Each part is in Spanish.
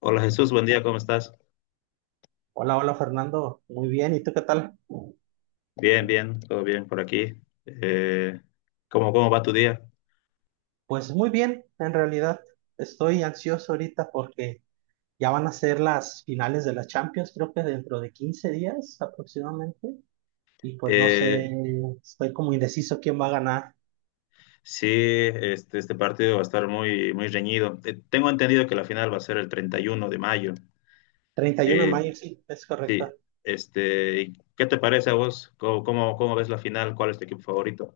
Hola Jesús, buen día, ¿cómo estás? Hola, hola Fernando, muy bien, ¿y tú qué tal? Bien, bien, todo bien por aquí. Eh, ¿¿Cómo va tu día? Pues muy bien, en realidad estoy ansioso ahorita porque ya van a ser las finales de la Champions, creo que dentro de 15 días aproximadamente, y pues no Eh, sé, estoy como indeciso quién va a ganar. sí, este, este partido va a estar muy, muy reñido. Tengo entendido que la final va a ser el 31 de mayo. 31 de Eh, mayo, sí, es sí, correcto. este, ¿y qué te parece a vos? ¿¿Cómo ves la final? ¿Cuál es tu equipo favorito?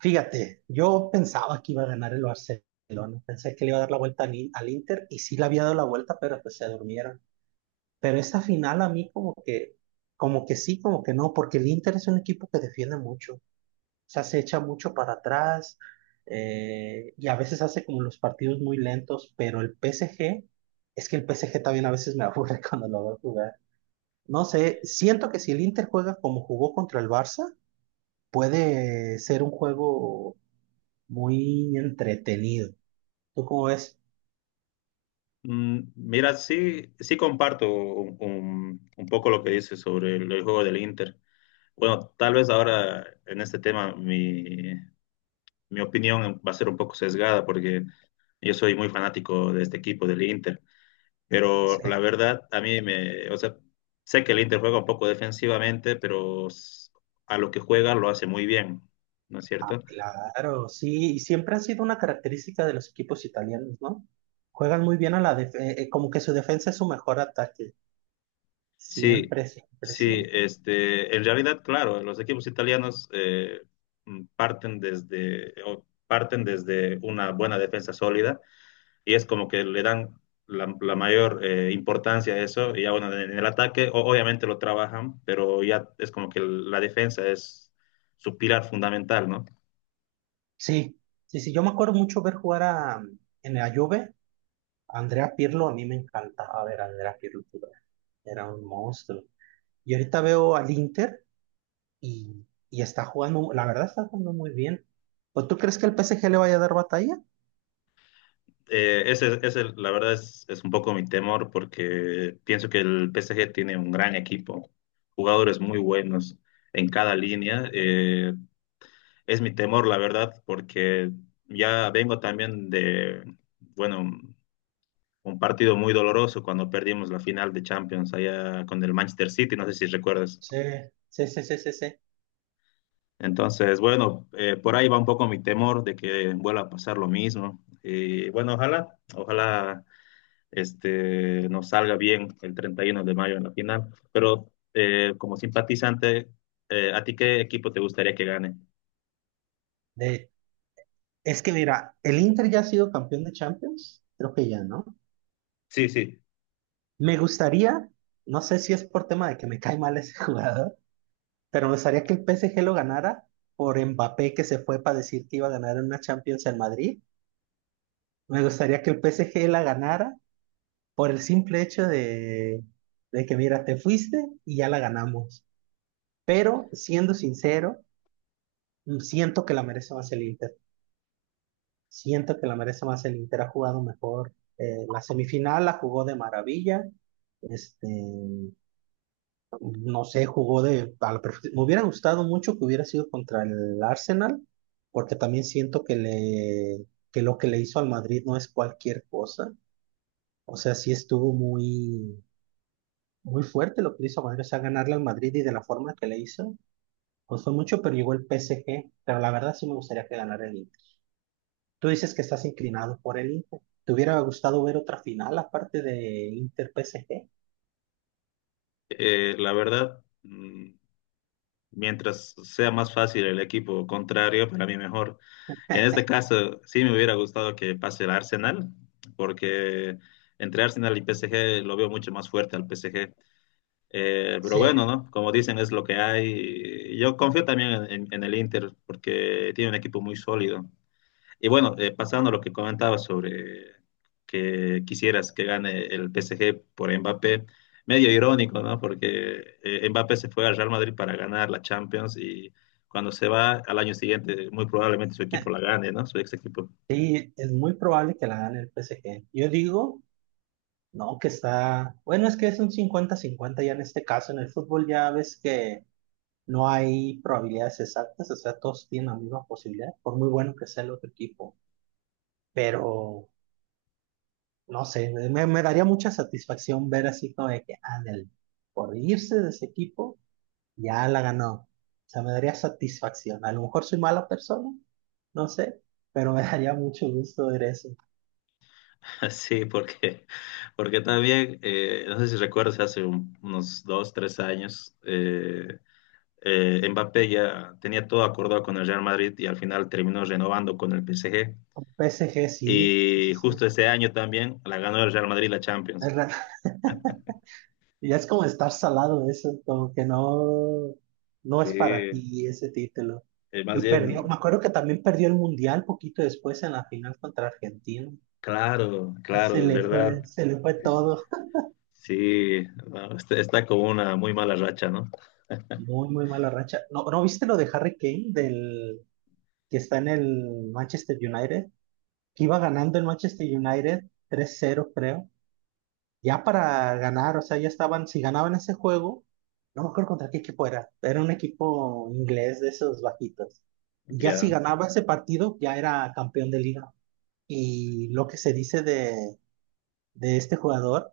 Fíjate, yo pensaba que iba a ganar el Barcelona, pensé que le iba a dar la vuelta al Inter y sí le había dado la vuelta, pero pues se durmieron. Pero esta final a mí como que sí, como que no, porque el Inter es un equipo que defiende mucho, o sea, se echa mucho para atrás, y a veces hace como los partidos muy lentos, pero el PSG, es que el PSG también a veces me aburre cuando lo veo jugar. No sé, siento que si el Inter juega como jugó contra el Barça, puede ser un juego muy entretenido. ¿Tú cómo ves? Mira, sí, sí comparto un poco lo que dices sobre el juego del Inter. Bueno, tal vez ahora en este tema mi opinión va a ser un poco sesgada porque yo soy muy fanático de este equipo del Inter, pero Sí. la verdad a mí me, o sea, sé que el Inter juega un poco defensivamente, pero a lo que juega lo hace muy bien, ¿no es cierto? Claro, sí, y siempre ha sido una característica de los equipos italianos, ¿no? Juegan muy bien a la defensa, como que su defensa es su mejor ataque, Sí, siempre, siempre, sí, siempre. este, en realidad, claro, los equipos italianos parten desde, o parten desde una buena defensa sólida y es como que le dan la, la mayor importancia a eso, y ya bueno, en el ataque obviamente lo trabajan, pero ya es como que la defensa es su pilar fundamental, ¿no? Sí, sí, sí, yo me acuerdo mucho ver jugar a, en la Juve, a Andrea Pirlo, a mí me encantaba ver a Andrea Pirlo jugar, era un monstruo. Y ahorita veo al Inter y, y está jugando, la verdad está jugando muy bien. ¿O tú crees que el PSG le vaya a dar batalla? Ese, la verdad es un poco mi temor porque pienso que el PSG tiene un gran equipo, jugadores muy buenos en cada línea. Es mi temor, la verdad, porque ya vengo también de, bueno, un partido muy doloroso cuando perdimos la final de Champions allá con el Manchester City, no sé si recuerdas. Sí, sí, sí, sí, sí, sí. Entonces, bueno, por ahí va un poco mi temor de que vuelva a pasar lo mismo. Y bueno, ojalá, ojalá nos salga bien el 31 de mayo en la final. Pero como simpatizante, ¿a ti qué equipo te gustaría que gane? De, es que mira, el Inter ya ha sido campeón de Champions, creo que ya, ¿no? Sí, sí. Me gustaría, no sé si es por tema de que me cae mal ese jugador, pero me gustaría que el PSG lo ganara por Mbappé que se fue para decir que iba a ganar en una Champions en Madrid. Me gustaría que el PSG la ganara por el simple hecho de que, mira, te fuiste y ya la ganamos. Pero siendo sincero, siento que la merece más el Inter. Siento que la merece más el Inter. Ha jugado mejor. La semifinal la jugó de maravilla. Este, no sé, jugó de a la perfe- me hubiera gustado mucho que hubiera sido contra el Arsenal, porque también siento que le que lo que le hizo al Madrid no es cualquier cosa. O sea, sí estuvo muy fuerte lo que hizo Madrid, o a ganarle al Madrid y de la forma que le hizo. Costó mucho, pero llegó el PSG. Pero la verdad sí me gustaría que ganara el Inter. Tú dices que estás inclinado por el Inter. ¿Te hubiera gustado ver otra final aparte de Inter-PSG? La verdad, mientras sea más fácil el equipo contrario, para mí mejor. En este caso, sí me hubiera gustado que pase el Arsenal, porque entre Arsenal y PSG lo veo mucho más fuerte al PSG. Pero Sí. bueno, ¿no? Como dicen, es lo que hay. Yo confío también en el Inter, porque tiene un equipo muy sólido. Y bueno, pasando a lo que comentabas sobre que quisieras que gane el PSG por Mbappé, medio irónico, ¿no? Porque Mbappé se fue al Real Madrid para ganar la Champions y cuando se va al año siguiente, muy probablemente su equipo la gane, ¿no? Su ex equipo. Sí, es muy probable que la gane el PSG. Yo digo, no, que está, bueno, es que es un 50-50 ya en este caso, en el fútbol ya ves que no hay probabilidades exactas, o sea, todos tienen la misma posibilidad, por muy bueno que sea el otro equipo, pero no sé, me daría mucha satisfacción ver así como de que, ándale, por irse de ese equipo, ya la ganó. O sea, me daría satisfacción. A lo mejor soy mala persona, no sé, pero me daría mucho gusto ver eso. Sí, porque, porque también, no sé si recuerdas, hace unos dos, tres años, Mbappé ya tenía todo acordado con el Real Madrid y al final terminó renovando con el PSG. Con PSG sí, sí, sí, Y sí. justo ese año también la ganó el Real Madrid la Champions. Es ra- ya es como estar salado eso, como que no, no Sí, es para ti ese título. más Y perdió, bien, me acuerdo que también perdió el Mundial poquito después en la final contra Argentina. claro, claro, es verdad. Se le fue Eh, todo. Sí, no, está, está con una muy mala racha, ¿no? Muy, muy mala racha. ¿No, no viste lo de Harry Kane, del que está en el Manchester United? Que iba ganando el Manchester United tres 0 creo. Ya para ganar, o sea, ya estaban, si ganaban ese juego, no me acuerdo contra qué equipo era. Era un equipo inglés de esos bajitos. Y ya si Ya, ganaba ese partido, ya era campeón de liga. Y lo que se dice de este jugador,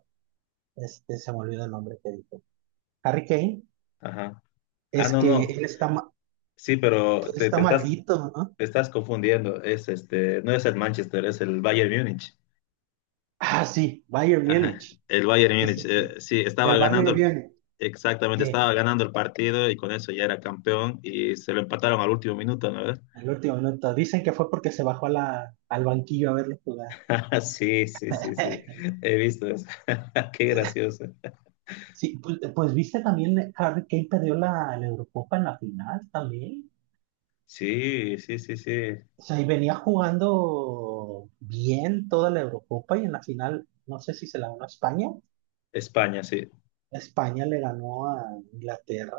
este, se me olvidó el nombre que dijo. Harry Kane, ajá. Ah, es no, que no. él está, ma- Sí, que pero él te, está maldito, ¿no? te estás confundiendo. Es este, no es el Manchester, es el Bayern Múnich. Ah, sí, Bayern Ajá. Múnich. El Bayern Sí, Múnich, sí, sí. Sí, estaba Del Bayern ganando, viene. exactamente, Sí, estaba ganando el partido y con eso ya era campeón y se lo empataron al último minuto, ¿no? el último minuto. Dicen que fue porque se bajó a al banquillo a verlo jugar. Ah, sí, sí, sí, sí. He visto eso. Qué gracioso. Sí, pues, viste también Harry Kane perdió la Eurocopa en la final también. Sí, sí, sí, sí. O sea, y venía jugando bien toda la Eurocopa y en la final, no sé si se la ganó a España. España, sí. España le ganó a Inglaterra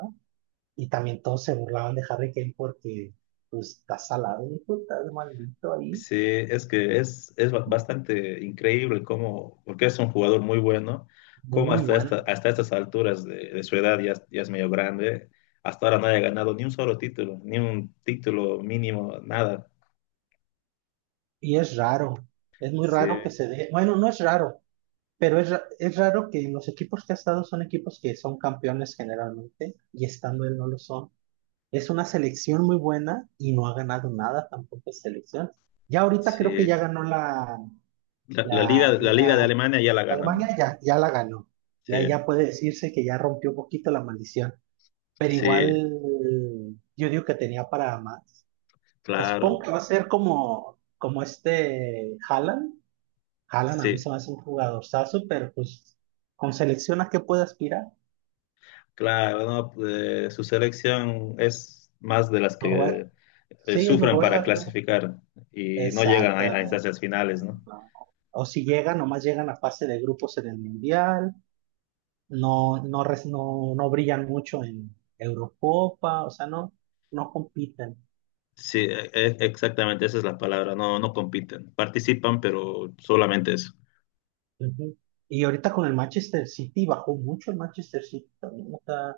y también todos se burlaban de Harry Kane porque pues, está salado, hijo, está maldito ahí. Sí, es que es bastante increíble cómo, porque es un jugador muy bueno, cómo Muy hasta, bueno. Hasta estas alturas de su edad ya, ya es medio grande, hasta ahora no haya ganado ni un solo título, ni un título mínimo, nada. Y es raro, es muy Sí, raro que se dé, bueno, no es raro, pero es raro que los equipos que ha estado son equipos que son campeones generalmente y estando él no lo son. Es una selección muy buena y no ha ganado nada tampoco es selección. Ya ahorita creo que sí. ya ganó la, La, la la liga de Liga Alemania ya la de ganó. Alemania, ya, ya la ganó. Ya, Sí, ya puede decirse que ya rompió un poquito la maldición, pero sí, igual yo digo que tenía para más. O sea, supongo claro. que va a ser como este Haaland. Haaland a mí se Sí. me hace un jugadorzazo, pero pues con selecciones que puede aspirar. Claro, no, su selección es más de las Noruega. que Sí, es sufren para Noruega, creo. clasificar y no llegan a Exactamente. instancias finales, ¿no? No. O si llegan, nomás llegan a fase de grupos en el Mundial, no brillan mucho en Eurocopa, o sea, no, no compiten. Sí, exactamente, esa es la palabra, no, no compiten, participan, pero solamente eso. Ujú. Y ahorita con el Manchester City, bajó mucho el Manchester City también, o sea,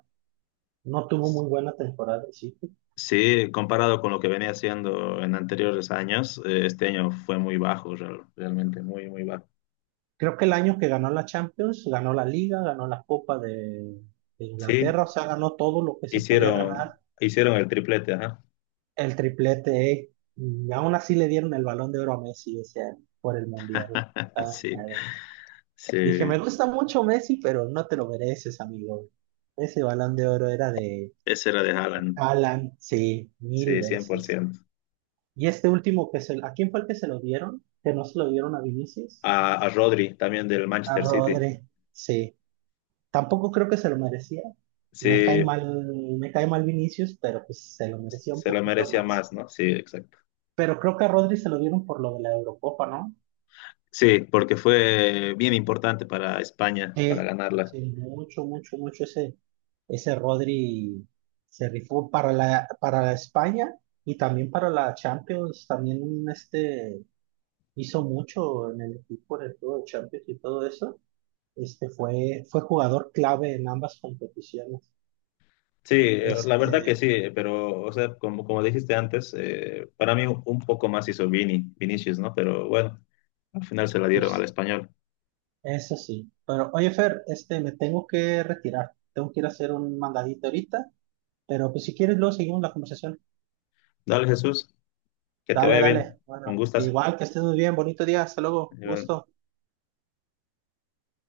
no tuvo muy buena temporada el City. Sí, comparado con lo que venía haciendo en anteriores años, este año fue muy bajo, realmente muy, muy bajo. Creo que el año que ganó la Champions, ganó la Liga, ganó la Copa de Sí, Inglaterra, o sea, ganó todo lo que se podía hicieron, ganar, hicieron el triplete, ajá. el triplete, ¿eh? Y aún así le dieron el Balón de Oro a Messi ese año por el Mundial. Ah, Sí, sí, dije, me gusta mucho Messi, pero no te lo mereces, amigo. Ese Balón de Oro era de ese era de Haaland, Alan, sí, mil sí, cien por veces. ciento. Y este último ¿a quién fue el que se lo dieron? Que no se lo dieron a Vinicius, A, a Rodri, también del a Manchester City. Rodri, sí. Tampoco creo que se lo merecía. Me cae Sí, mal, me cae mal Vinicius, pero pues se lo merecía un se lo poquito merecía más. más, ¿no? Sí, exacto. Pero creo que a Rodri se lo dieron por lo de la Eurocopa, ¿no? Sí, porque fue bien importante para España, para Sí, ganarla. sí, mucho, mucho, mucho ese Rodri se rifó para la España y también para la Champions. También este hizo mucho en el equipo, en el juego de Champions y todo eso. Este fue jugador clave en ambas competiciones. Sí, la verdad que Este, sí, pero, o sea, como, como dijiste antes, para mí un poco más hizo Vini, Vinicius, ¿no? Pero bueno, al final se la dieron al pues español. eso sí. Pero oye, Fer, este, me tengo que retirar. Tengo que ir a hacer un mandadito ahorita. Pero pues si quieres, luego seguimos la conversación. Dale, Jesús, que te Dale, vaya bien. dale. Un Bueno, gustas. igual que estés muy bien. Bonito día. Hasta luego. Gusto.